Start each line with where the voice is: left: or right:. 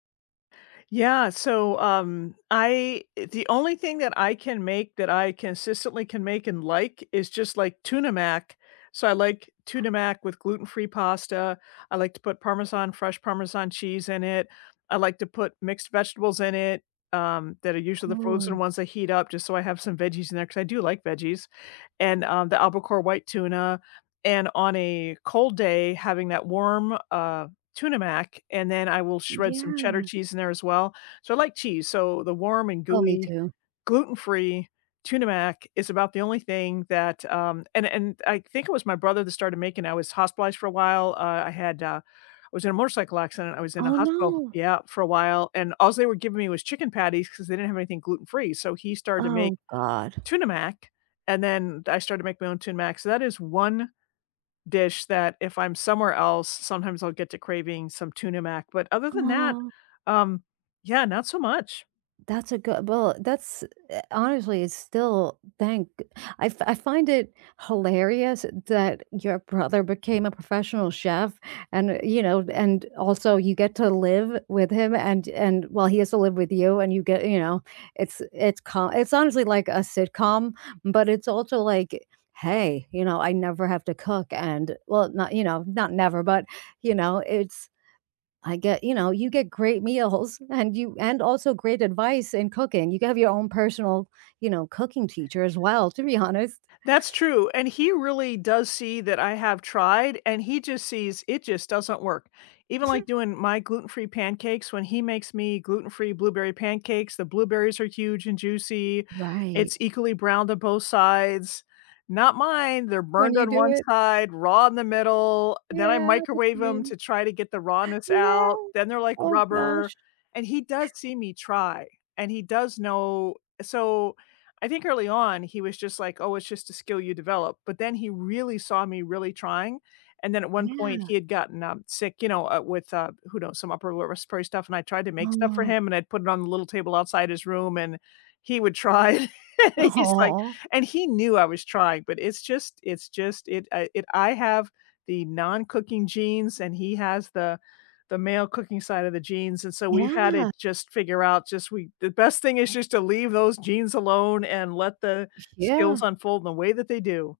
left: Yeah, so, um, I eh, the only thing that I can make that I consistently can make and like is just, like, Tuna Mac. So, I like tuna mac with gluten-free pasta, I like to put Parmesan fresh Parmesan cheese in it, I like to put mixed vegetables in it, um, that are usually the frozen
right: Ooh.
left: ones that heat up just so I have some veggies in there 'cause I do like veggies, and, um, the Albacore white tuna, and on a cold day, having that warm, uh, Tuna Mac, and then I will shred some Cheddar
right: Yeah.
left: cheese in there as well. So, I like cheese, so the warm and
right: Oh, me
left: gooey,
right: too.
left: gluten-free Tuna Mac is about the only thing that, um and and I think it was my brother that started making it. I was hospitalized for a while, uh, I had, uh I was in a motorcycle accident, I was in a
right: Oh
left: hospital
right: no!
left: Yeah, for a while, and all they were giving me was chicken patties 'cause they didn't have anything gluten-free, so he started to make
right: Oh, god.
left: Tuna Mac, and then I started to make my own Tuna Mac, so that is one dish that if I'm somewhere else, sometimes I'll get to craving some Tuna Mac, but other than that,
right: Aw.
left: um, yeah, not so much.
right: That's a good well, that's eh, honestly, it's still thank g I f I find it hilarious that your brother became a professional chef, and, you know and also you get to live with him, and and well, he has to live with you, and you get, you know it's it's co it's, honestly, like a sitcom, but it's also like, "Hey, you know, I never have to cook, and" well, not you know, not never, but, you know, it's I get you know, you get great meals, and you and also great advice in cooking. You can have your own personal, you know, cooking teacher as well, to be honest.
left: That's true, and he really does see that I have tried, and he just sees it just doesn't work. Even, like, doing my gluten-free pancakes, when he makes me gluten-free blueberry pancakes, the blueberries are huge and juicy,
right: Right.
left: it's equally browned on both sides not mine, they're
right: When
left: burned
right: you
left: on one
right: do it.
left: side, raw in the middle, then I
right: Yeah, that's
left: microwave 'em
right: me.
left: to try to get the rawness
right: Yeah.
left: out, then they're, like,
right: Oh
left: rubber,
right: gosh.
left: and he does see me try, and he does know So, I think early on he was just, like, "Oh, it's just a skill you develop," but then he really saw me really trying, and then at one point
right: Yeah.
left: he had gotten, um, sick, you know, uh, with, uh, who knows, some upper lower respiratory stuff, and I tried to make stuff for
right: Oh.
left: him, and I'd put it on the little table outside his room and he would try, he's like
right: Aw!
left: and he knew I was trying, but it's just it's just it I it I have the non-cooking genes, and he has the the male cooking side of the genes, and so we've had to
right: Yeah.
left: just figure out, just we the best thing is just to leave those genes alone and let the skills
right: Yeah.
left: unfold in the way that they do.